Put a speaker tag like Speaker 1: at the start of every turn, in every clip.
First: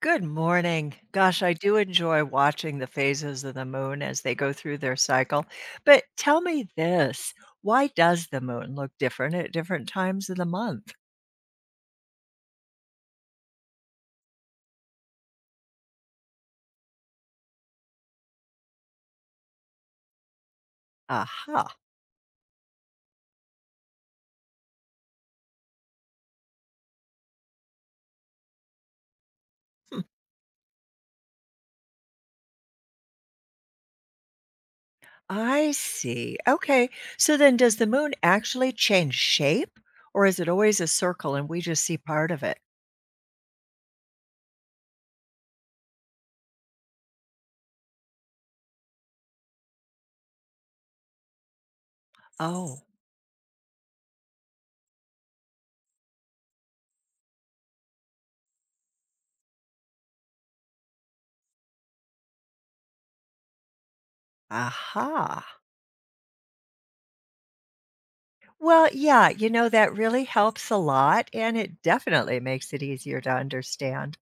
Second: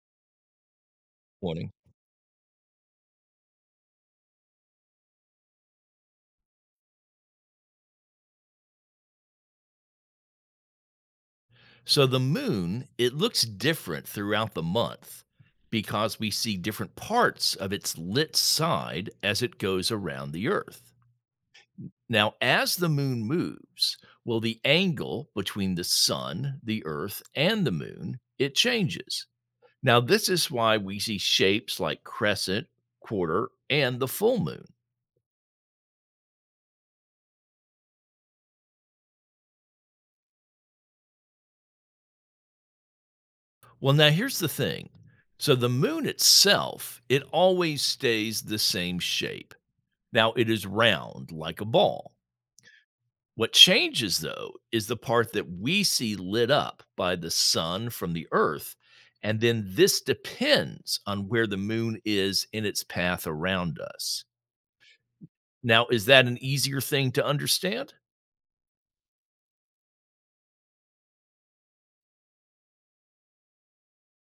Speaker 1: Good morning. Gosh, I
Speaker 2: Morning.
Speaker 1: do enjoy watching the phases of the moon as they go through their cycle. But tell me this, why does the moon look different at different times of the month?
Speaker 2: So the moon, it looks different throughout the month because we see different parts of its lit side as it goes around the earth.
Speaker 1: Aha.
Speaker 2: Now, as the moon moves, well, the angle between the sun, the earth, and the moon, it changes. Now,
Speaker 1: Hmm,
Speaker 2: this is why we see shapes like crescent, quarter, and the full moon.
Speaker 1: I see. Okay. So then does the moon actually change shape or is it always a circle and we just see part of it?
Speaker 2: Well, now here's the thing. So the moon itself, it always stays the same shape. Now it is round like a ball.
Speaker 1: Oh,
Speaker 2: What changes, though, is the part that we see lit up by the sun from the earth. And then this depends on where the moon is in its path around us.
Speaker 1: aha.
Speaker 2: Now, is that an easier thing to understand?
Speaker 1: Well, yeah, you know, that really helps a lot and it definitely makes it easier to understand.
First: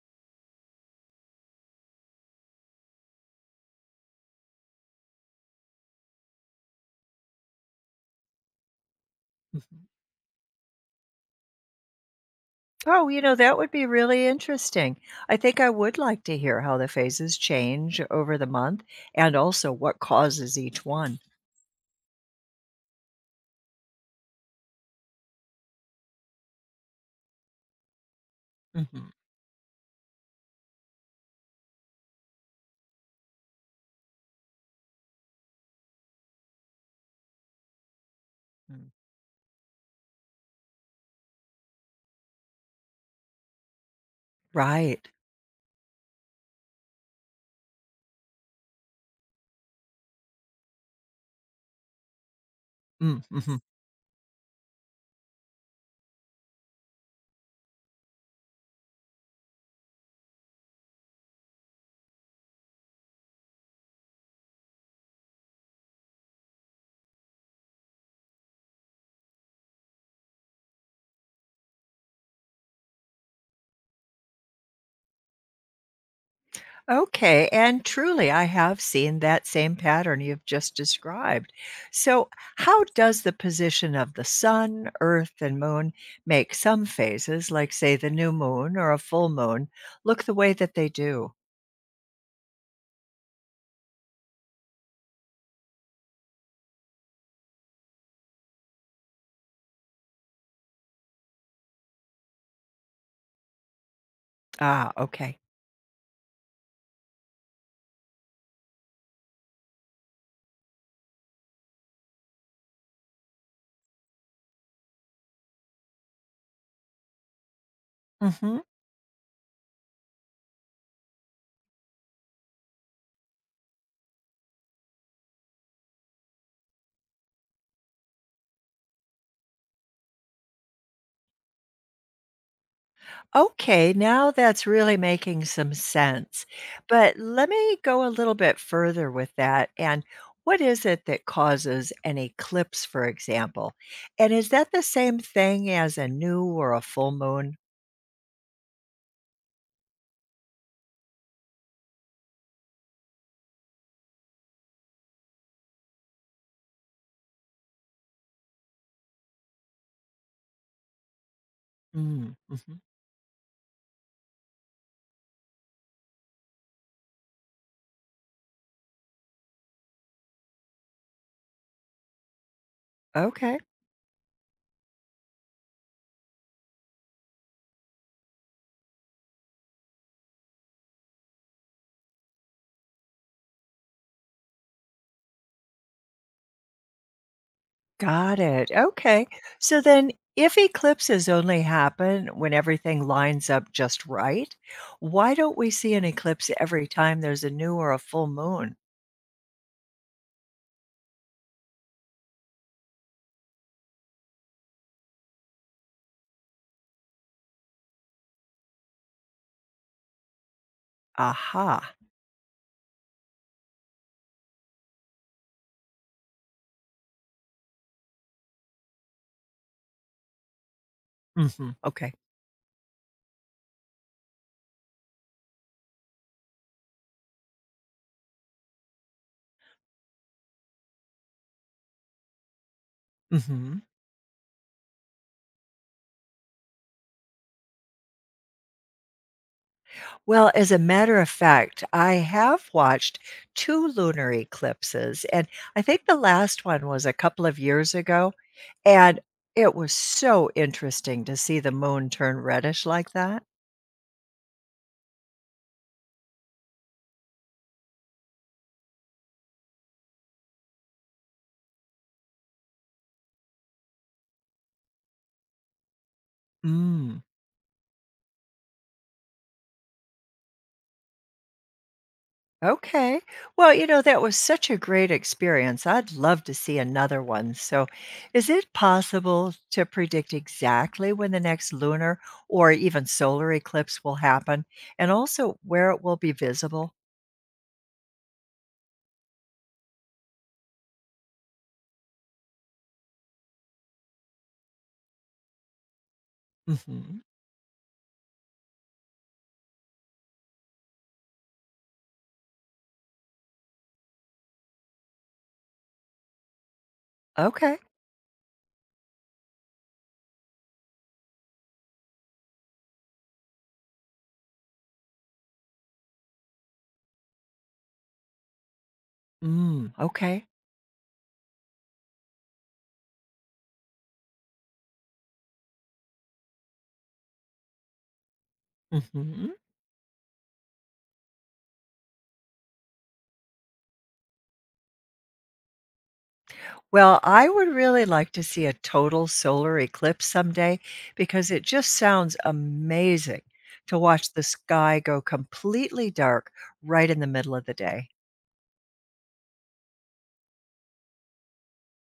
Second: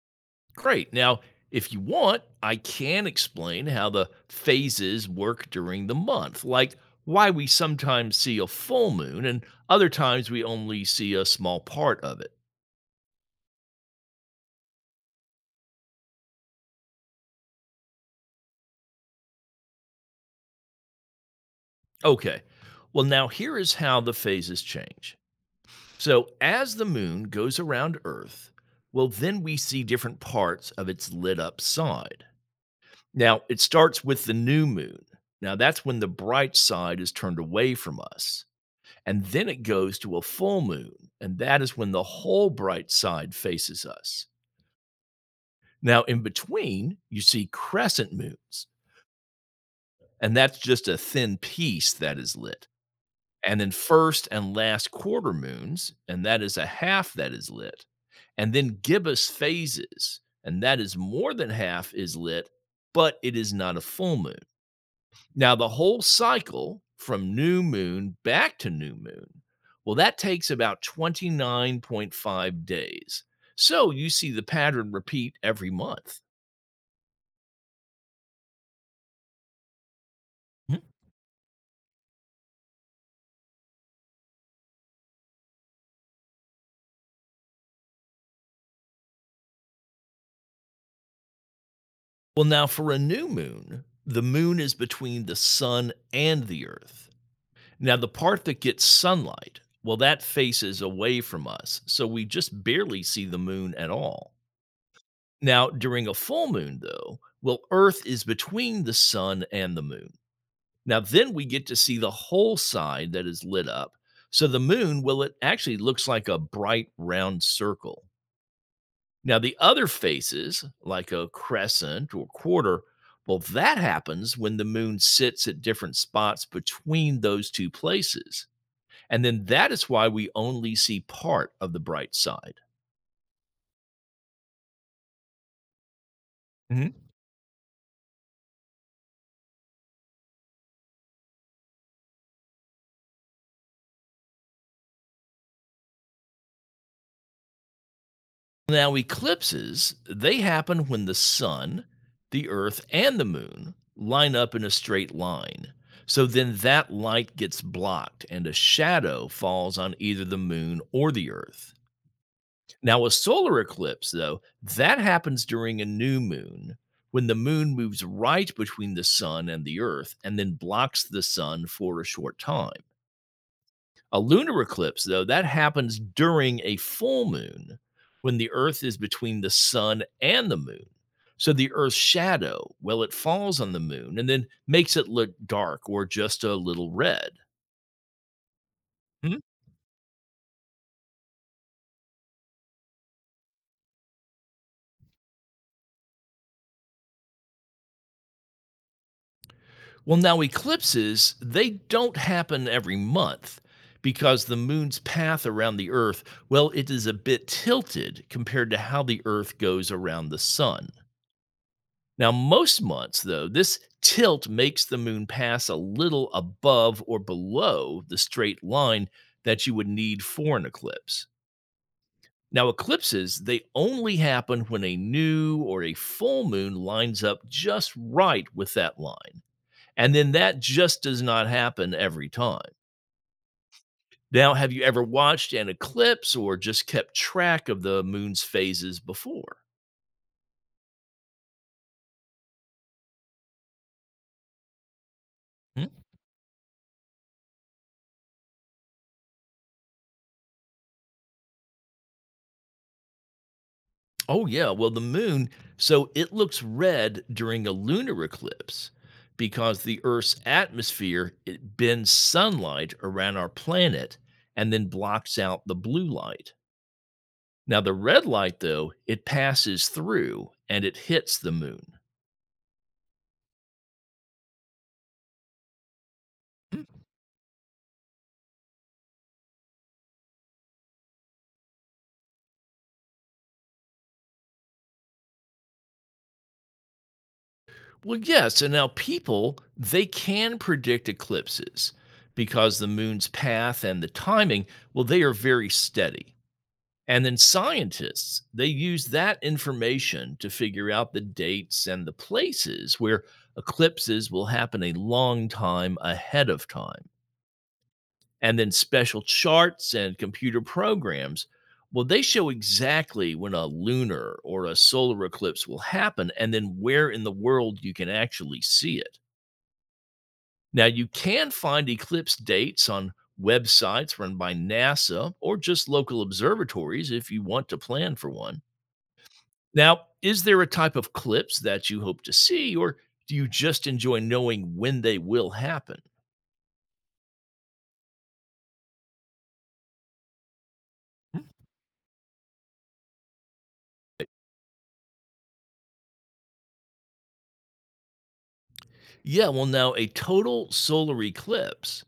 Speaker 2: Great. Now, if you want, I can explain how the phases work during the month, like why we sometimes see a full moon and other times we only see a small part of it.
Speaker 1: Oh, you know, that would be really interesting. I think I would like to hear how the phases change over the month and also what causes each one.
Speaker 2: Okay. Well, now here is how the phases change. So, as the moon goes around Earth, well,
Speaker 1: Mhm,
Speaker 2: then we see different parts of its lit up side. Now, it starts with the new moon. Now, that's when the bright side is turned away from us.
Speaker 1: mm.
Speaker 2: And then it goes to a full moon. And that is when the whole bright side faces us.
Speaker 1: Right.
Speaker 2: Now, in between, you see crescent moons. And that's just a thin piece that is lit,
Speaker 1: Mm, mhm.
Speaker 2: and then first and last quarter moons, and that is a half that is lit, and then gibbous phases, and that is more than half is lit, but it is not a full moon. Now, the whole cycle from new moon back to new moon, well, that takes about 29.5 days. So you see the pattern repeat every month.
Speaker 1: Okay. And truly, I have seen that same pattern you've just described. So, how does the position of the sun, earth, and moon make some phases, like, say, the new moon or a full moon, look the way that they do?
Speaker 2: Well, now for a new moon, the moon is between the sun and the earth. Now, the part that gets sunlight, well, that faces away from us, so we just barely see the moon at all.
Speaker 1: Ah, okay.
Speaker 2: Now, during a full moon, though, well, Earth is between the sun and the moon. Now, then we get to see the whole side that is lit up. So the moon, well, it actually looks like a bright round circle.
Speaker 1: Hmm.
Speaker 2: Now, the other faces, like a crescent or quarter, well, that happens when the moon sits at different spots between those two places. And then that is why we only see part of the bright side.
Speaker 1: Okay, now that's really making some sense.
Speaker 2: Mhm.
Speaker 1: But let me go a little bit further with that. And what is it that causes an eclipse, for example? And is that the same thing as a new or a full moon?
Speaker 2: Now, eclipses, they happen when the sun, the earth, and the moon line up in a straight line. So then that light gets blocked and a shadow falls on either the moon or the earth.
Speaker 1: Mm, mhm.
Speaker 2: Now, a solar eclipse, though, that happens during a new moon when the moon moves right between the sun and the earth and then blocks the sun for a short time.
Speaker 1: Okay,
Speaker 2: A lunar eclipse, though, that happens during a full moon when the Earth is between the sun and the moon. So the Earth's shadow, well, it falls on the moon and then makes it look dark or just a little red.
Speaker 1: got it. Okay.
Speaker 2: Hmm?
Speaker 1: So then, if eclipses only happen when everything lines up just right, why don't we see an eclipse every time there's a new or a full moon?
Speaker 2: Well, now eclipses, they don't happen every month because the moon's path around the Earth, well, it is a bit tilted compared to how the Earth goes around the sun.
Speaker 1: Aha.
Speaker 2: Now, most months, though, this tilt makes the moon pass a little above or below the straight line that you would need for an eclipse.
Speaker 1: Mhm. Okay.
Speaker 2: Now, eclipses, they only happen when a new or a full moon lines up just right with that line. And then that just does not happen every time.
Speaker 1: Mhm.
Speaker 2: Now, have you ever watched an eclipse or just kept track of the moon's phases before?
Speaker 1: Well, as a matter of fact, I have watched 2 lunar eclipses, and I
Speaker 2: Hmm?
Speaker 1: think the last one was a couple of years ago, and it was so interesting to see the moon turn reddish like that.
Speaker 2: Oh, yeah. Well, the moon, so it looks red during a lunar eclipse because the Earth's atmosphere it bends sunlight around our planet and then blocks out the blue light.
Speaker 1: Mm.
Speaker 2: Now, the red light, though, it passes through and it hits the moon.
Speaker 1: Okay. Well, you know, that was such a great experience. I'd love to see
Speaker 2: Hmm.
Speaker 1: another one. So, is it possible to predict exactly when the next lunar or even solar eclipse will happen and also where it will be visible?
Speaker 2: Well, yeah. So now people, they can predict eclipses because the moon's path and the timing, well, they are very steady.
Speaker 1: Mhm.
Speaker 2: And then scientists, they use that information to figure out the dates and the places where eclipses will happen a long time ahead of time.
Speaker 1: Okay.
Speaker 2: And then special charts and computer programs, well, they show exactly when a lunar or a solar eclipse will happen and then where in the world you can actually see it.
Speaker 1: Mm, okay.
Speaker 2: Now, you can find eclipse dates on websites run by NASA or just local observatories if you want to plan for one.
Speaker 1: Mhm.
Speaker 2: Now, is there a type of clips that you hope to see, or do you just enjoy knowing when they will happen?
Speaker 1: Well, I would really like to see a total solar eclipse someday
Speaker 2: Hmm.
Speaker 1: because it just sounds amazing to watch the sky go completely dark right in the middle of the day.
Speaker 2: Yeah, well, now a total solar eclipse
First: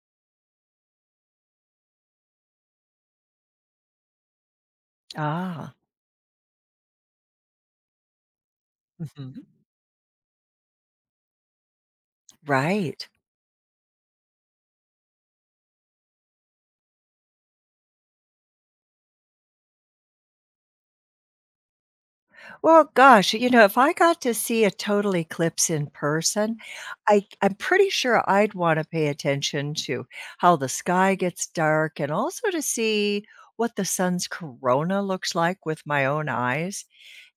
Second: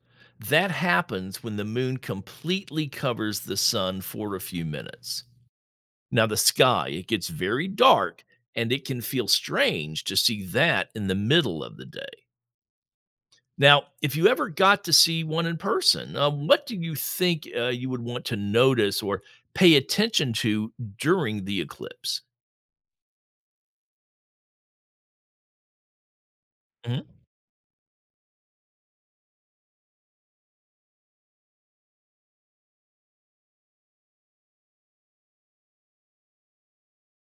Speaker 2: that happens when the moon completely covers the sun for a few minutes.
Speaker 1: Ah,
Speaker 2: Now, the sky, it gets very dark and it can feel
Speaker 1: mhm.
Speaker 2: strange to see that in the middle of the day.
Speaker 1: Right.
Speaker 2: Now, if you ever got to see one in person, what do you think you would want to notice or pay attention to during the eclipse?
Speaker 1: Well, gosh, you know, if I got to see a total eclipse in person,
Speaker 2: Mhm.
Speaker 1: I'm pretty sure I'd wanna pay attention to how the sky gets dark and also to see what the sun's corona looks like with my own eyes,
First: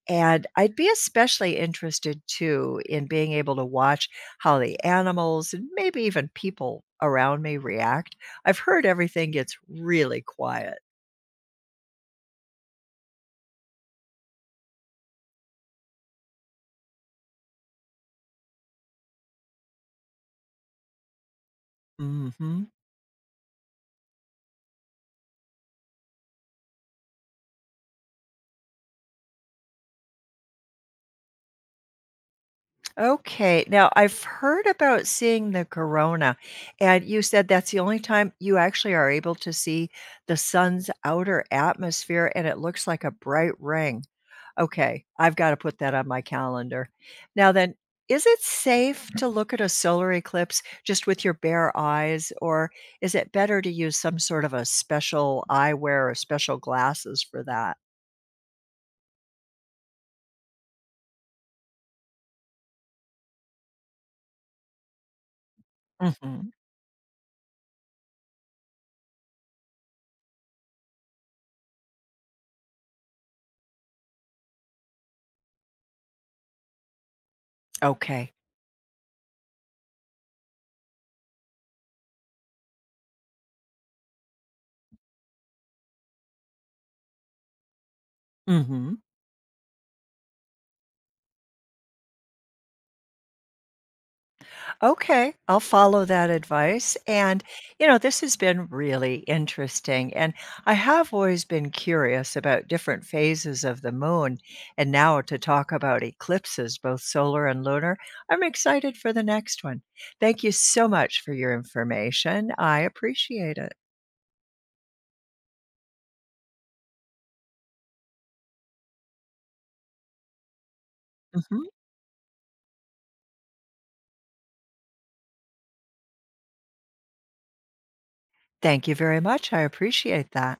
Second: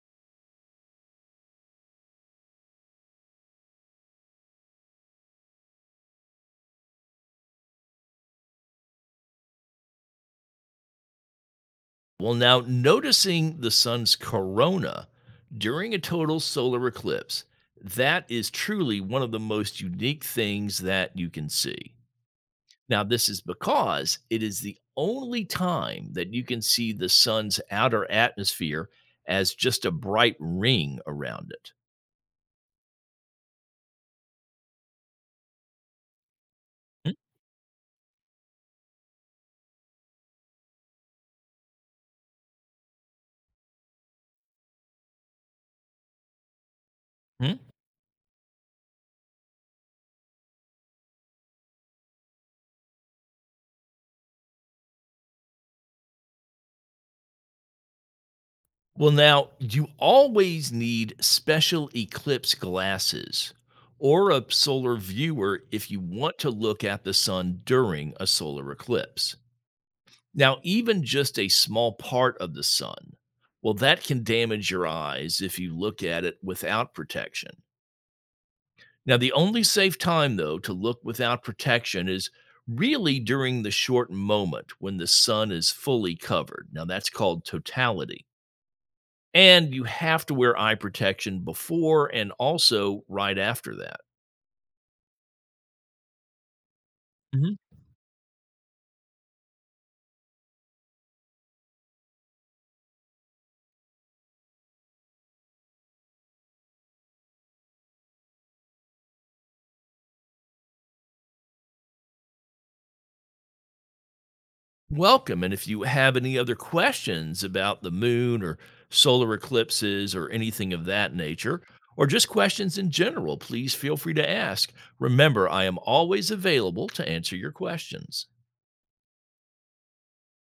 Speaker 1: and I'd be especially interested too in being able to watch how the animals and maybe even people around me react. I've heard everything gets really quiet.
Speaker 2: Well, now noticing the sun's corona during a total solar eclipse, that is truly one of the most unique things that you can see.
Speaker 1: Mhm.
Speaker 2: Now, this is because it is the only time that you can see the sun's outer atmosphere as just a bright ring around it.
Speaker 1: Okay. Now, I've heard about seeing the corona, and you said that's the only time you actually are able to see the sun's outer atmosphere, and it looks like a bright ring. Okay, I've got to put that on my calendar. Now,
Speaker 2: Mhm.
Speaker 1: then, is it safe to look at a solar eclipse just with your bare eyes, or is it better to use some sort of a special eyewear or special glasses for that?
Speaker 2: Well, now you always need special eclipse glasses or a solar viewer if you want to
Speaker 1: Hmm.
Speaker 2: look at the sun during a solar eclipse. Now, even just a small part of the sun, well, that can damage your eyes if you look at it without protection.
Speaker 1: Okay.
Speaker 2: Now, the only safe time, though, to look without protection is really during the short moment when the sun is fully covered. Now, that's called totality.
Speaker 1: Hmm.
Speaker 2: And you have to wear eye protection before and also right after that.
Speaker 1: Okay, I'll follow that advice. And,
Speaker 2: Mhm.
Speaker 1: you know, this has been really interesting. And I have always been curious about different phases of the moon. And now to talk about eclipses, both solar and lunar, I'm excited for the next one. Thank you so much for your information. I appreciate it.
Speaker 2: Welcome. And if you have any other questions about the moon or solar eclipses or anything of that nature,
Speaker 1: Mhm.
Speaker 2: or just questions in general, please feel free to ask. Remember, I am always available to answer your questions.
Speaker 1: Thank you very much. I appreciate that.